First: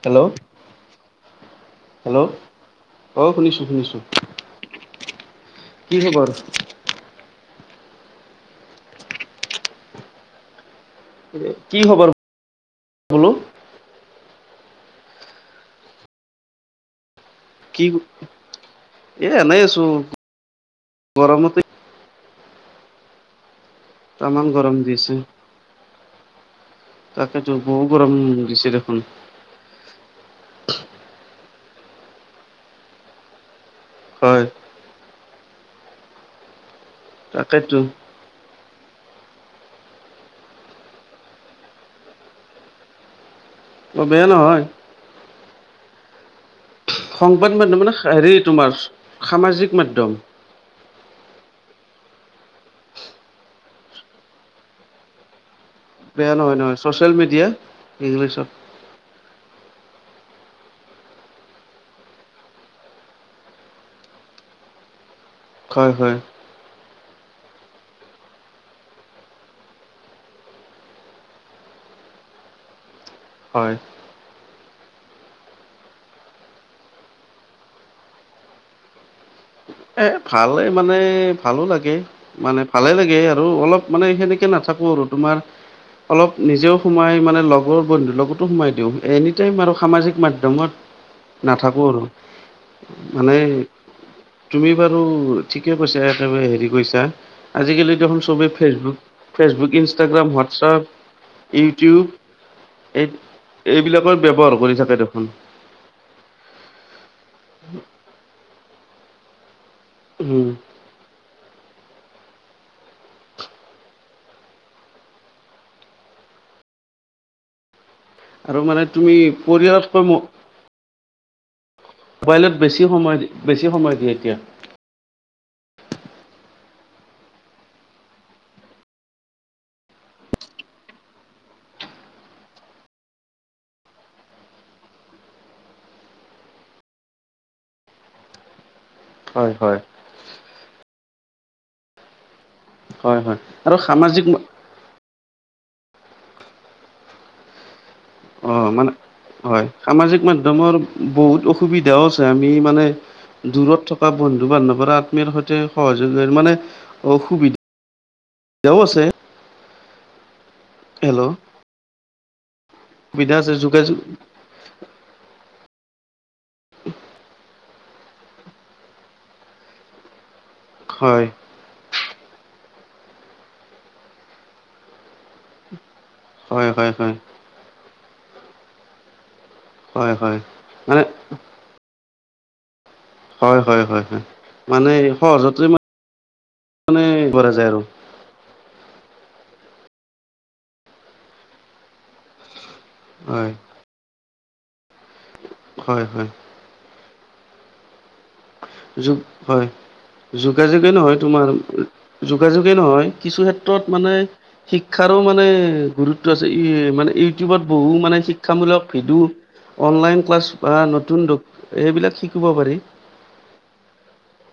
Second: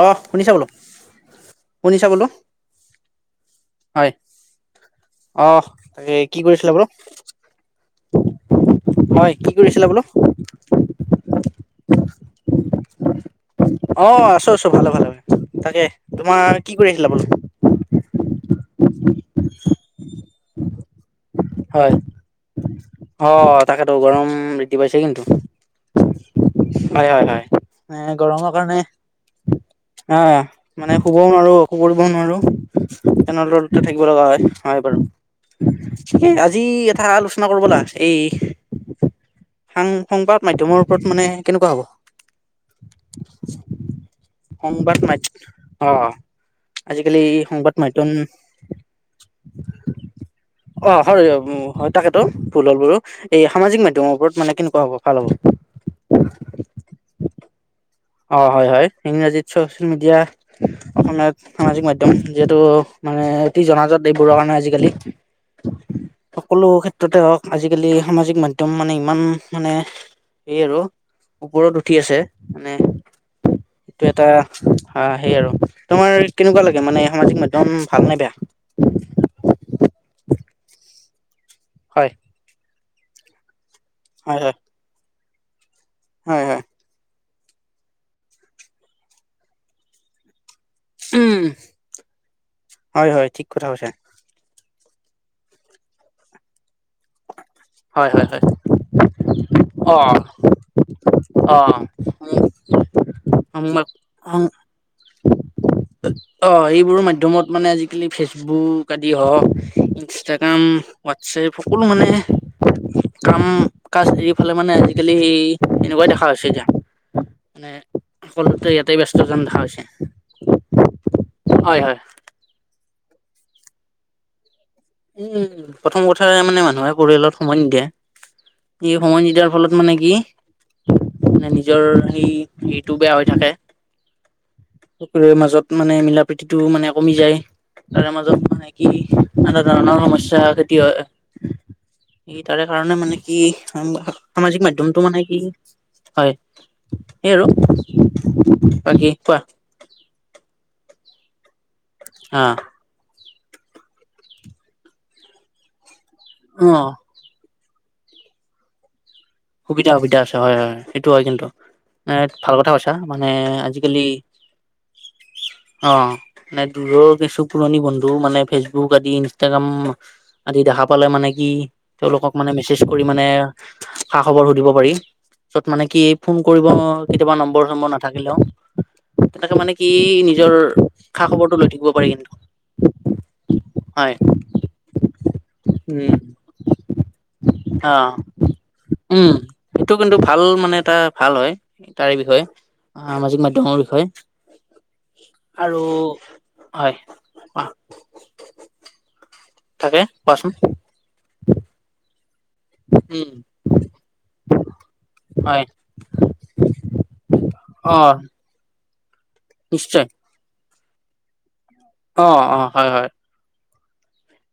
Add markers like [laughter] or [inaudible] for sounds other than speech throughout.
অ! Hello শুনিছা বোলো? শুনিছা বোলো হেল্ল'! অঁ শুনিছোঁ-শুনিছোঁ। অহ! তাকে কি কৰিছিলে বোলো? [unintelligible] হয়, কি কৰিছিলা বোলো? কি খবৰ বোলো অ আছোঁ আছোঁ ভালে ভালে হয় তাকে তোমাৰ কি কৰি আছিলা বোলো কি এ এনেই আছোঁ গৰমতে হয় অ তাকেতো গৰম তামান বৃদ্ধি পাইছে দিছে কিন্তু হয় হয় হয় তাকেতো বহু গৰম এ গৰমৰ দিছে কাৰণে দেখোন অ মানে শুবও নোৱাৰো কৰিবও নোৱাৰো তেনে থাকিব লগা হয়, হয় বাৰু। এই আজি এটা আলোচনা কৰোঁ তাকেতো বলা, এই সংবাদ মাধ্যমৰ ওপৰত মানে কেনেকুৱা হ'ব? অ বেয়া নহয় সংবাদ মাধ্যম অঁ সংবাদ মাধ্যম মানে হেৰি তোমাৰ সামাজিক মাধ্যম। অ হয় হয় তাকেতো ভুল হ'ল বাৰু। এই সামাজিক মাধ্যমৰ ওপ মানে কেনেকুৱা হ'ব ভাল হ'ব। বেয়া নহয় নহয় চচিয়েল মিডিয়া। অ ইংলিছত হয় হয় ইংৰাজীত ছচিয়েল মিডিয়া অসমীয়াত সামাজিক মাধ্যম যিহেঁতু মানে অতি জনাজত এইবোৰৰ কাৰণে আজিকালি। হয় হয়। সকলো ক্ষেত্ৰতে হওঁক। আজিকালি সামাজিক মাধ্যম মানে ইমান মানে এই আৰু ওপৰত উঠি আছে। মানে হয় এইটো এটা সে আৰু তোমাৰ কেনেকুৱা লাগে মানে সামাজিক মাধ্যম ভালনে বেয়া? এ ভালে মানে ভালো লাগে হয় মানে ভালে লাগে আৰু অলপ মানে হয় সেনেকে হয় নাথাকে থাকোঁ আৰু তোমাৰ অলপ হয় হয় নিজেও সোমাই মানে লগৰ বন্ধুৰ লগতো সোমাই দিওঁ এনি টাইম আৰু সামাজিক মাধ্যমত উম নাথাকো আৰু হয় হয় মানে ঠিক কথা কৈছা তুমি বাৰু ঠিকে কৈছা একেবাৰে হেৰি কৈছা আজিকালি হয় হয় দেখোন হয় চবেই ফেচবুক ফেচবুক অ ইনষ্টাগ্ৰাম হোৱাটছপ ইউটিউব এই অ এইবিলাকৰ সং ব্যৱহাৰ কৰি থাকে দেখোন অ এইবোৰ মাধ্যমত মানে আজিকালি ফেচবুক আদি হওঁক উম ইনষ্টাগ্ৰাম হোৱাটছএপ সকলো মানে কাম কাজ এৰিফালে মানে আজিকালি হেৰী এনেকুৱাই দেখা হৈছে এতিয়া মানে আৰু সকলোতে মানে ইয়াতে তুমি ব্যস্ত যে দেখা হৈছে। পৰিয়ালতকৈ হয় হয় মোবাইলত বেছি সময় বেছি সময় দিয়ে এতিয়া। উম প্ৰথম কথা মানে মানুহে পৰিয়ালত সময় নিদিয়ে। এই সময় নিদিয়া ফলত মানে কি মানে নিজৰ সেই হেৰিটো বেয়া হৈ থাকে। সকলোৰে মাজত মানে মিলা প্ৰীতিটো মানে কমি যায় তাৰে মাজত মানে কি হয় নানা হয় ধৰণৰ সমস্যা খেতি হয় এই তাৰে কাৰণে মানে হয় হয় কি আৰু সামাজিক মাধ্যমটো মানে কি হয় সেইয়া আৰু অ মানে বাকী কোৱা হয় সামাজিক মাধ্যমৰ বহুত অসুবিধাও আছে হা আমি মানে দূৰত থকা বন্ধু বান্ধৱৰ আত্মীয় সৈতে সহযোগ মানে অ অসুবিধা বিধাও আছে। সুবিধ, সুবিধ, আছে হয় হয়, সেইটো হয় হেল্ল' কিন্তু। ভাল কথা কৈছা, মানে সুবিধা আছে যোগাযোগ আজিকালি অ, মানে দূৰৰ কিছু পুৰণি বন্ধু মানে, ফেচবুক আদি ইনষ্টাগ্ৰাম আদি দেখা পালে হয় মানে কি, তেওঁলোকক মানে মেছেজ কৰি মানে খা-খবৰটো দিব পাৰি, পিছত মানে কি ফোন কৰিব হয় হয় হয় কেতিয়াবা নম্বৰ-চম্বৰ নাথাকিলেও তেনেকে মানে কি হয় হয় নিজৰ, মানে খা-খবৰটো লৈ থাকিব পাৰি, কিন্তু। হয়, হয়, হয়, হয়, মানে সহজতে উম মান, কৰা যায় আৰু। অ উম, সেইটো কিন্তু ভাল মানে এটা ভাল হয়, তাৰে বিষয়ে। সামাজিক হয় মাধ্যমৰ বিষয়ে আৰু হয় হয় হয়। যোগ হয়, থাকে কোৱাচোন যোগাযোগে নহয় তোমাৰ। যোগাযোগে নহয়, উম কিছু ক্ষেত্ৰত মানে শিক্ষাৰো মানে হয় গুৰুত্ব আছে, এই মানে ইউটিউবত বহু অ মানে শি শিক্ষামূলক ভিডিঅ, নিশ্চয় অনলাইন ক্লাছ বা নতুন এইবিলাক অ শিকিব অ পাৰি। হয় হয়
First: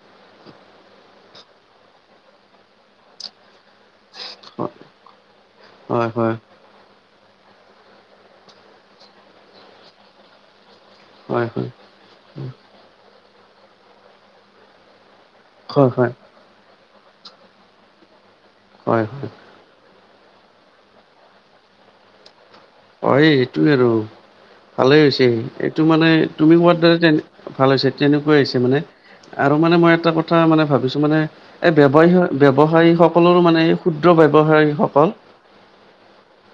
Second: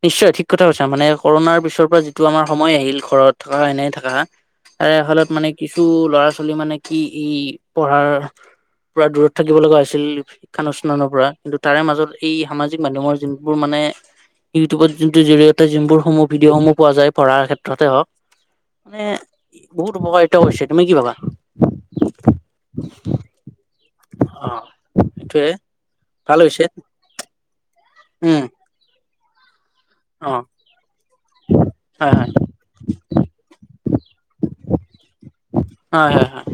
নিশ্চয় ঠিক কথা কৈছা মানে, কৰোণাৰ পিছৰ পৰা যিটো আমাৰ সময় আহিল ঘৰত থকা, এনেই থকা হয় তাৰে, হলত মানে কিছু হয় হয় ল'ৰা-ছোৱালী মানে কি ই, পঢ়াৰ পুৰা দূৰত থাকিব লগা হৈছিল। শিক্ষাৰ অনুষ্ঠান পৰা, হয় কিন্তু হয় তাৰে মাজত এই সামাজিক মাধ্যমৰ যোনবোৰ মানে ইউটিউবত যোনটো জৰি়য়তে, হয় যোনবোৰ হয় সমূহ ভিডিঅ, সমূহ পোৱা যায় পঢ়াৰ ক্ষেত্ৰতে হ'ওক মানে হয় বহুত উপকাৰিতা হৈছে, তুমি কি ভাবা? অ, এই এইটোৱে আৰু অ ভালেই হৈছে, সেইটোয়ে এইটো মানে ভাল তুমি হৈছে কোৱাদৰেত, ভাল হৈছে। তেনেকুৱাই উম হৈছে মানে আৰু মানে মই এটা অ কথা মানে, ভাবিছো মানে এই হয় হয় ব্যৱহাৰ ব্যৱসায়ী সকলৰো মানে, এই ক্ষুদ্ৰ ব্যৱসায়ীসকল। হয়, হয়, হয়।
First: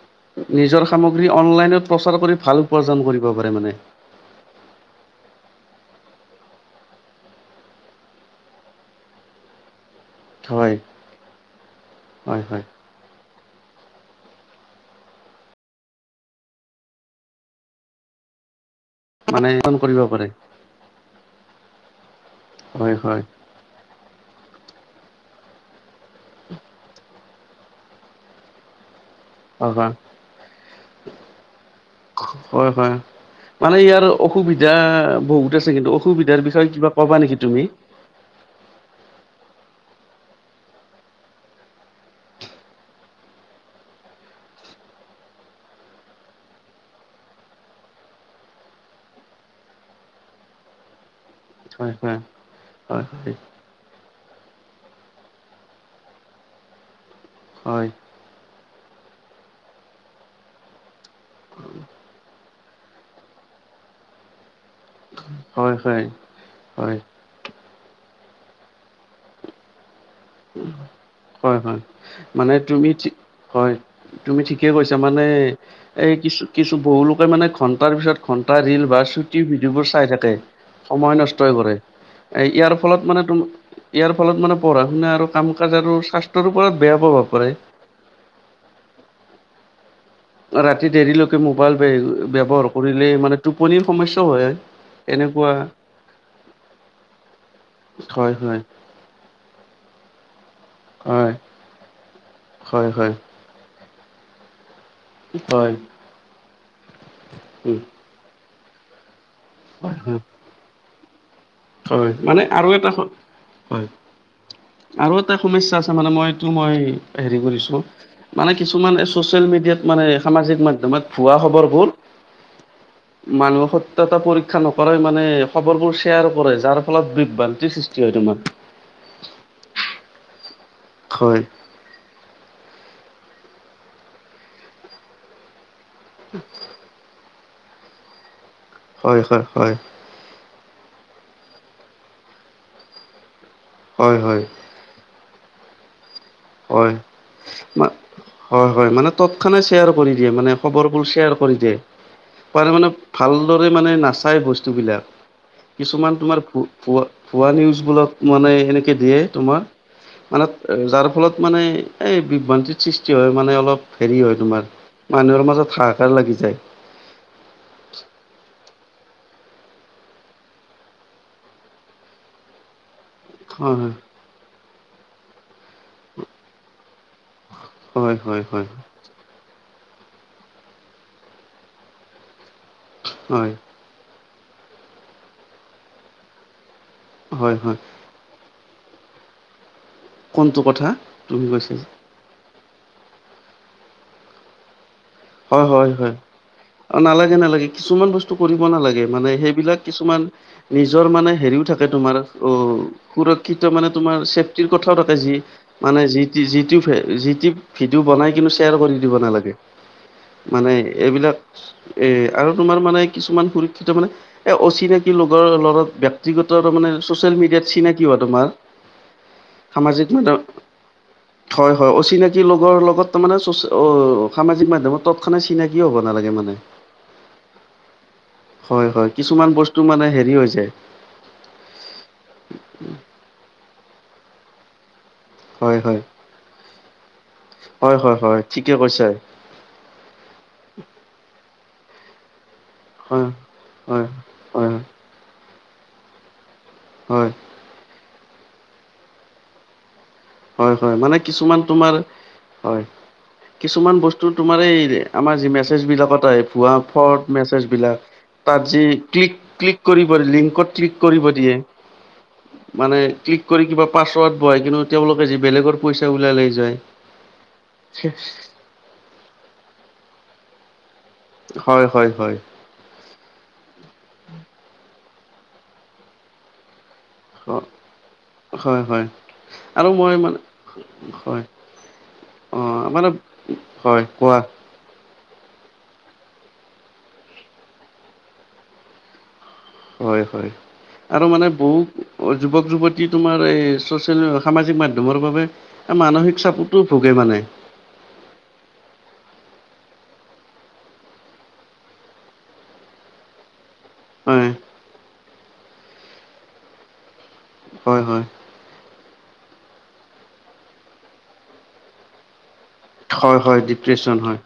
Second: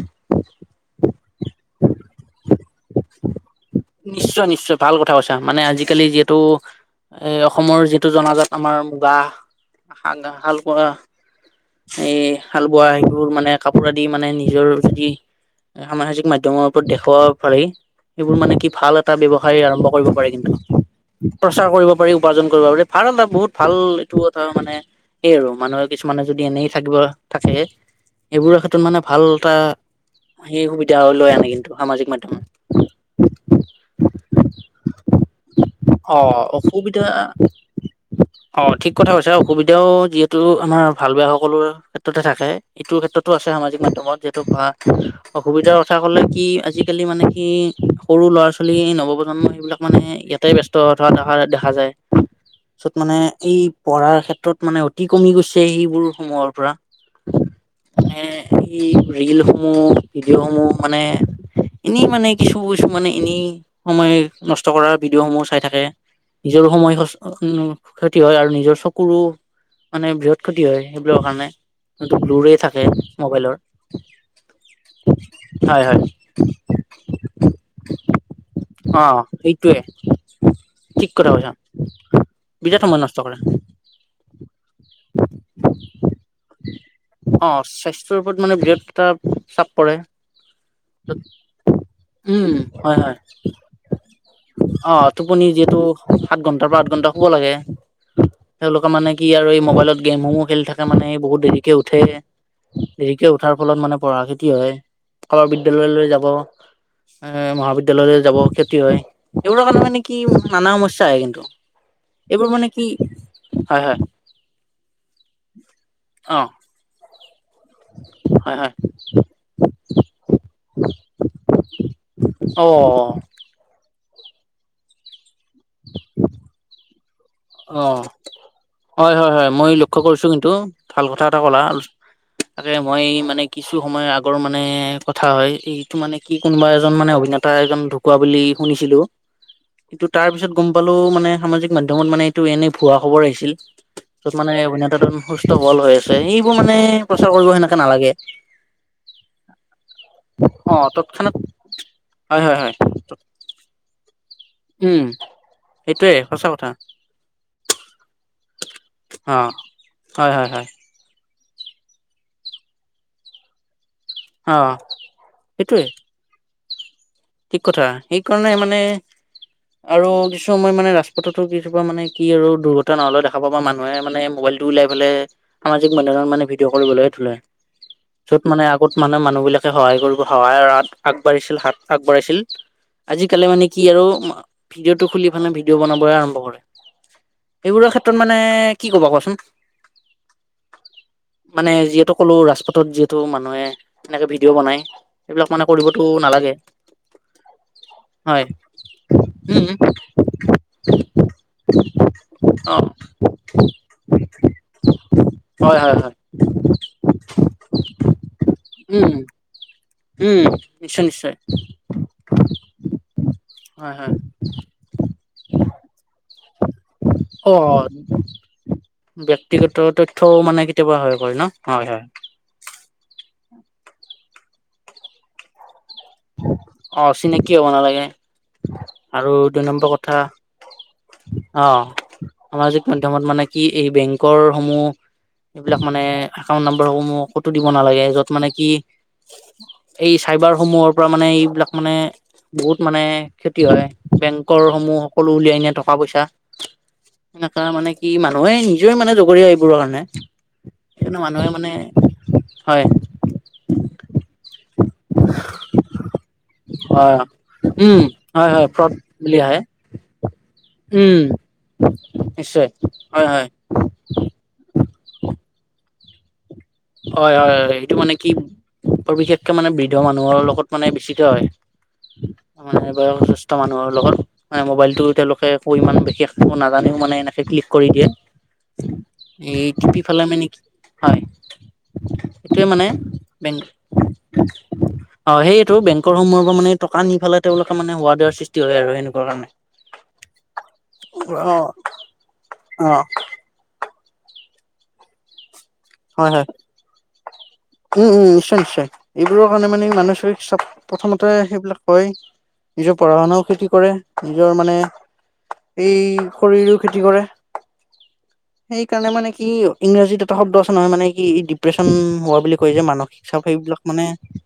নিজৰ সামগ্ৰী অনলাইনত প্ৰচাৰ কৰি ভাল উপাৰ্জন কৰিব পাৰে মানেৎ নিশ্চয, নিশ্চয় ভাল কথা কৈছা, মানে আজিকালি যিহেতু এই অসমৰ যিটো জনাজাত আমাৰ, বাহ খান্দা, হয়, হালবোৱা এই হয়, হয়। হাল বোৱা, সেইবোৰ মানে কাপোৰ আদি মানে নিজৰ যদি এখন মানুহ যদি মাধ্যমৰ ওপৰত দেখুৱাব পৰে, এইবোৰ মানে কি ভাল এ এটা মানে ব্যৱসায় আৰম্ভ কৰিব পাৰি পাৰে। কিন্তু, প্ৰচাৰ কৰিব পাৰি, উপাৰ্জন কৰিব পাৰি হয়, ভাল হয়, এটা বহুত ভাল এইটো কথা মানে, কি আৰু মানুহে কিছুমানে যদি, এনেই থাকিব। থাকে, এইবোৰ ক্ষেত্ৰত মানে ভাল। এটা [inaudible] সেই সুবিধা হ'লে, হৈ অসম সামাজিক মাধ্যমত। হয়, হয়। মানে ইয়াৰ অসুবিধা বহুত আছে কিন্তু, অ অসুবিধাৰ বিষয়ে কিবা অসুবিধা ক'বা নেকি তুমি? অ, ঠিক কথা কৈছে, অসুবিধাও যিহেতু আমাৰ ভাল বেয়া সকলো ক্ষেত্ৰতে থাকে। এইটোৰ ক্ষেত্ৰতো আছে, সামাজিক মাধ্যমত যিহেতু, অসুবিধা কথা ক'লে কি আজিকালি মানে কি সৰু ল'ৰা, ছোৱালী নৱপ্ৰজন্ম এইবিলাক মানে ইয়াতে ব্যস্ত থকা দেখা, দেখা দেখা যায়, হয়, হয়, পিছত হয়, মানে হয়, এই পঢ়াৰ ক্ষেত্ৰত মানে অতি কমি গৈছে। তে, সেইবোৰ সময়ৰ পৰা। হয়, মানে এই ৰিলসমূহ, ভিডিঅ, সমূহ মানে এনে মানে কিছুু, বস্তু মনে এনেই সময় নষ্ট কৰা ভিডিঅ, সমূহ খাই হয়, থাকে, হয়, নিজৰো সময় হয়। ক্ষতি হয় আৰু নিজৰ চকুৰো মানে বি ক্ষতি হয়, সেইবোৰ কাৰণে, হয় হয় সেতু মানে দোৰে থাকে তুমি ঠিক মোবাইলৰ। হয় তুমি ঠিকে কৈছা মানে হয় হয় এই, কিছু কিছু বহু লোকে মানে ঘণ্টাৰ পিছত, ঘন্টা ৰেল বা অ সেইটোৱে ভিডিঅ'বোৰ চাই থাকে ঠিক সময় কথা নষ্ট কৈছা। হৈ কৰে, ইয়াৰ বিৰাট সময় ফলত নষ্ট মানে তু কৰে ইয়াৰ ফলত মানে পঢ়া, শুনা আৰু কাম কাজ আৰু স্বাস্থ্য অঁ, স্বাস্থ্যৰ ওপৰত মানে বিৰাট এটা চাপ পৰে। ৰাতি দেৰিলৈকে মোবাইল উম ব্যৱহাৰ কৰিলে মানে, টোপনিৰ সমস্যাও হয়। অঁ, টোপনি এনেকুৱা যিহেতু সাত ঘণ্টা বা আঠ ঘণ্টা শুব লাগে। হয় হয় তেওঁলোকে মানে কি আৰু এই মোবাইলত গে গেম চেমুমো খেলি থাকে, মানে হয় বহুত দেৰিকে উঠে, হয় হয় দেৰিকে উঠাৰ ফলত মানে পঢ়া ক্ষতি হয়। কলৰ হয় বিদ্যালয়লৈ যাব, এ উম, মহাবিদ্যালয়লৈ যাব ক্ষতি হয়। এইবোৰৰ কাৰণে হয় মানে কি হয় নানা সমস্যা হৈ কিন্তু, হয় এইবোৰ মানে আৰু কি এটা হয় হয়। আগতে সমস্যা আছে মানে অ মইটো মই হেৰি, হেৰি কৰি। আছো। মানে হয় হয় কিছুমান এই চচিয়েল মিডিয়াত মানে সামাজিক মাধ্যমত ভুৱা খবৰবোৰ। অ। মানুহক সত্যতা পৰীক্ষা নকৰে মানে খবৰবোৰ শ্বেয়াৰ কৰে যাৰ ফলত বৃ অঁ, হয় হয় হয় মই লক্ষ্য কৰিছো কিন্তু, ভাল কথা এটা হয় ক'লা। তাকে মই মানে কিছু সময় আগৰ মানে কথা হয় এইটো মানে কি কোনবাৰ এজন মানে অভিনেতা এজন ঢুকোৱা বুলি শুনিছিলো, হয় হয় হয় কিন্তু তাৰপিছত গ'ম পালো মানে সামাজিক মাধ্যমত মানে এইটো এনেই ভুৱা খবৰ আহিছিল। হয় ত'ত হয় মানে অভিনেতাজন সুস্থ হব'ল হৈ আছে, সেইবোৰ মানে হয় খৰচা কৰিব সেনেকে নালাগে। হয় হয়, মানে তৎক্ষণাতেই শ্বেয়াৰ কৰি দিয়ে মানে অ খবৰবোৰ তৎক্ষণাত শ্বেয়াৰ কৰি দিয়ে। হয় হয় হয়। চবৰে মানে নাচায় উম বস্তুবিলাক। সেইটোয়ে কিছুমান তোমাৰ সঁচা ভো কথা ভুৱা ভুৱা নিউজ বিলাক মানে সেনেকে দিয়ে অ তোমাৰ। হয় মানে হয় হয় যাৰ ফলত মানে এই বিভ্ৰান্তিত সৃষ্টি হয় মানে অলপ। হেৰি হয় অ তোমাৰ, মানুহৰ মাজত সেইটোয়ে হাহাকাৰ লাগি যায়। ঠিক কথা, সেইকাৰণে মানে। আৰু কিছুমান মানে ৰাস্তাটোত কিছুমান মানে কি হৈ গ'ল দুৰ্ঘটনা নহ'লে দে খাব বা হয় মানুহে মানে মোবাইলটো ওলাই পেলাই, সাজিক মাধ্যমত মানে ভিডিঅ কৰিবলৈ তুলে। হয় হয় হয়। মানে মানুহ বিলাকে সহায় কৰিব সহায়ৰ হাত, আগবাঢ়িছিল হাত আগবঢ়ছিল, আজিকালি হয় মানে কি আৰু ভিডিঅটো খুলি পানে ভিডিঅ' বনাবলৈ আৰম্ভ কৰে, হয় হয় সেইবোৰ আশাত ক্ষেত্ৰত মানে কি ক'বা কোৱাচোন? কোনটো কথা, বুজি পাইছোঁ। সকলো ৰাজপথত যিহেতু মানুহে এনেকে ভিডিঅ' বনাই। এইবিলাক মানে হয় হয় কৰিবতো হয়, নালাগে অঁ নালাগে নালাগে। কিছুমান বস্তু হয় কৰিব নালাগে, মানে উম সেইবিলাক কিছুমান নিজৰ মানে হেৰিও থাকে তোমাৰ অ সুৰক্ষিত মানে তোমাৰ ছেফটিৰ কথাও থাকে যি হয় হয় মানে হয়। যি যি টি যি টি ভিডিঅ' বনাই কিন্তু শ্বেয়াৰ কৰি দিব উম নালাগে। উম মানে নিশ্চয় নিশ্চয় এইবিলাক এ আৰু তোমাৰ মানে কিছুমান হয় সুৰক্ষিত মানে হয় এ অচিনাকি লোকৰ লগত ব্যক্তিগত তামানে চচিয়েল মিডিয়াত অ চিনাকি হোৱা তোমাৰ। ব্যক্তিগত সামাজিক মাধ্যম তথ্যও মানে কেতিয়াবা হয় কয় ন, হয় হয়। ব্যক্তিৰ লগৰ লগত তাৰমানে অ সামাজিক মাধ্যমত তৎক্ষণাত চিনা কি হ'ব নালাগে মানে। অ চিনাকি হ'ব নালাগে হয় হয় আৰু কিছুমান দুই বস্তু নম্বৰ মানে কথা হেৰি হৈ যায় অ সামাজিক মাধ্যমত মানে কি এই বেংকৰ সমূহ হয় এইবিলাক হয় মানে একাউন্ট নাম্বৰসমূহ ক'তো দিব হয় নালাগে হয় য'ত হয় মানে কি ঠিকে কৈছা এই চাইবাৰ সমূহৰ পৰা মানে এইবিলাক মানে বহুত মানে হয় ক্ষতি হয় বেংকৰ সমূহ সকলো উলিয়াই নিয়ে টকা পইচা হয় এনেকা মানে কি মানুহে নিজে মানে জগৰীয়া এইবোৰৰ কাৰণে হয় হয় মানে সেইকাৰণে মানুহে কিছুমান মানে তোমাৰ হয় কিছুমান বস্তু তোমাৰ এই আমাৰ যি মেছেজ বিলাকত আহে ভূৱা হয় ফ্ৰড মেছেজ উম বিলাক হয় হয় তাত যি ফ্ৰড বুলি ক্লিক আহে ক্লিক কৰিব লিংকত ক্লিক উম কৰিব দিয়ে নিশ্চয় মানে হয় হয় ক্লিক কৰি কিবা পাছৱৰ্ড ভৰাই কিনে তেওঁলোকে যি বেলেগৰ পইচা ওলাই লৈ যায় হয় হয় হয় এইটো মানে কি বিশেষকে মানে বৃদ্ধ মানুহৰ লগত মানে বেছিকৈ হয় হয় হয় হয় মানে বয়সস্থ মানুহৰ লগত মানে মোবাইলতো তেওঁলোকে একো ইমান বিশেষ নাজানেও মানে এনে তাতে ক্লিক কৰি দিয়ে হয় হয় আৰু এইটিপি মই পেলাই মানে কি হয় অ মানে বেংক হয় কোৱা অ সেইয়েটো বেংকৰ সমূহৰ পৰা মানে টকা নি পেলাই তেওঁলোকে মানে ৱাৰ্ডাৰ সৃষ্টি হয় আৰু সেনেকুৱা কাৰণে হয় হয় আৰু মানে অ বহু যুৱক অ যুৱতী তোমাৰ ছচিয়েল সামাজিক মাধ্যমৰ বাবে হয় মানসিক হয় চাপতো ভোগে মানে উম উম নিশ্চয় নিশ্চয় এইবোৰৰ কাৰণে মানে মানসিক চাপ প্ৰথমতে সেইবিলাক হয় নিজৰ পঢ়া শুনাও ক্ষতি কৰে হয় নিজৰ মানে এই শৰীৰৰো ক্ষতি কৰে হয় হয় সেইকাৰণে মানে কি ইংৰাজীত এটা শব্দ নহয় মানে কি এই ডিপ্ৰেশচন হোৱা বুলি কয় যে মানসিক হয় চাপ হয় সেইবিলাক মানে ডিপ্ৰেশ্যন হয়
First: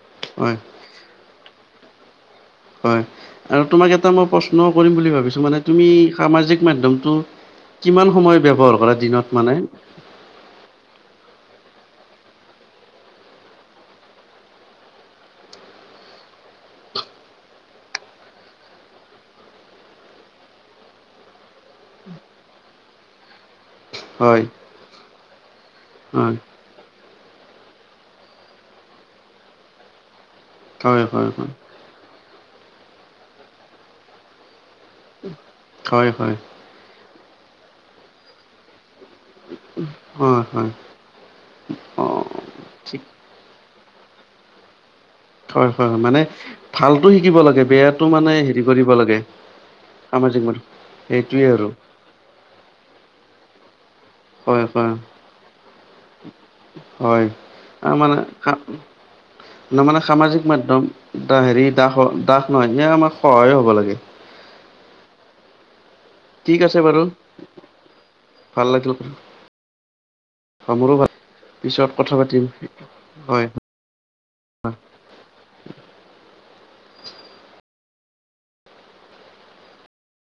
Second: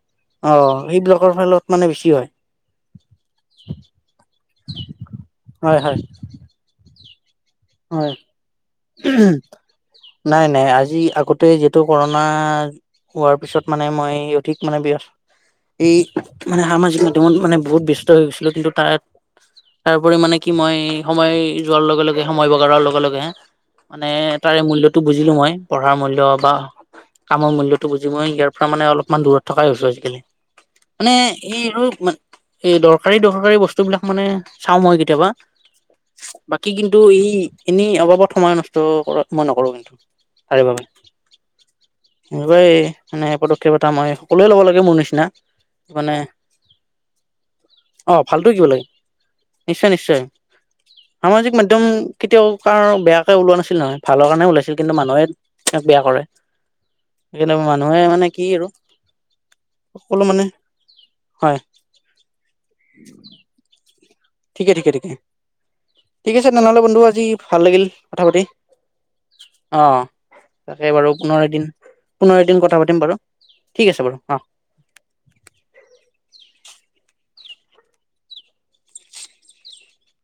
অ হয় সেইবিলাকৰ ফলত মানে বেছি হয় হয় আৰু তোমাক এটা মই প্ৰশ্ন কৰিম বুলি ভাবিছো মানে হয় তুমি হয় সামাজিক মাধ্যমটো কিমান হয় সময় ব্যৱহাৰ কৰা দিনত মানে নাই নাই আজি আগতে যিহেতু কৰোণা হোৱাৰ পিছত মানে মই অধিক মানে ব্যৱ এই মানে সামাজিক মাধ্যমত মানে বহুত ব্যস্ত হৈ গৈছিলোঁ কিন্তু তাত তাৰোপৰি মানে কি মই সময় যোৱাৰ লগে লগে সময় বগাৰৰ লগে লগে মানে হয় তাৰে মূল্যটো বুজিলো মই পঢ়াৰ মূল্য হয় বা কামৰ মূল্যটো বুজি মই ইয়াৰ পৰা মানে অলপমান দূৰত থকাই হৈছো আজিকালি হয় মানে হয় হয় এই আৰু এ দৰকাৰী দৰকাৰী বস্তু বিলাক মানে চাও মই কেতিয়াবা হয় হয় বাকী কিন্তু কিন্তু ই এনেই অবাবত সময় নষ্ট কৰা মই নকৰো কিন্তু হয় তাৰে হয় বাবে অ এনেকুৱাই ঠিক মানে পদক্ষেপ এটা মই সকলোৱে ল'ব লাগে মোৰ নিচিনা হয় হয় হয় মানে ভালতো শিকিব লাগে বেয়াটো অ মানে ভালটো হেৰি কিব কৰিব লাগে নিশ্চয় নিশ্চয় সামাজিক মাধ্যম সেইটোৱে সামাজিক আৰু মাধ্যম কেতিয়াও কাৰ বেয়াকৈ ওলোৱা নাছিল নহয় ভালৰ কাৰণে হয় ওলাইছিল হয় কিন্তু মানুহে ইয়াক বেয়া কৰে হয় সেইকাৰণে মানুহে মানে কি আৰু নহয় মানে সামাজিক মাধ্যম এটা হয় হেৰি দাস দাস নহয় সেই আমাক সহায়ে হ'ব লাগে ঠিকে ঠিক ঠিকে ঠিক আছে তেনেহ'লে বন্ধু আজি ভাল লাগিল কথা পাতি ভাল লাগিল অ তাকে মোৰো ভাল বাৰু পুনৰ এদিন পিছত কথা পাতিম পুনৰ এদিন কথা পাতিম বাৰু হয়। ঠিক আছে বাৰু অ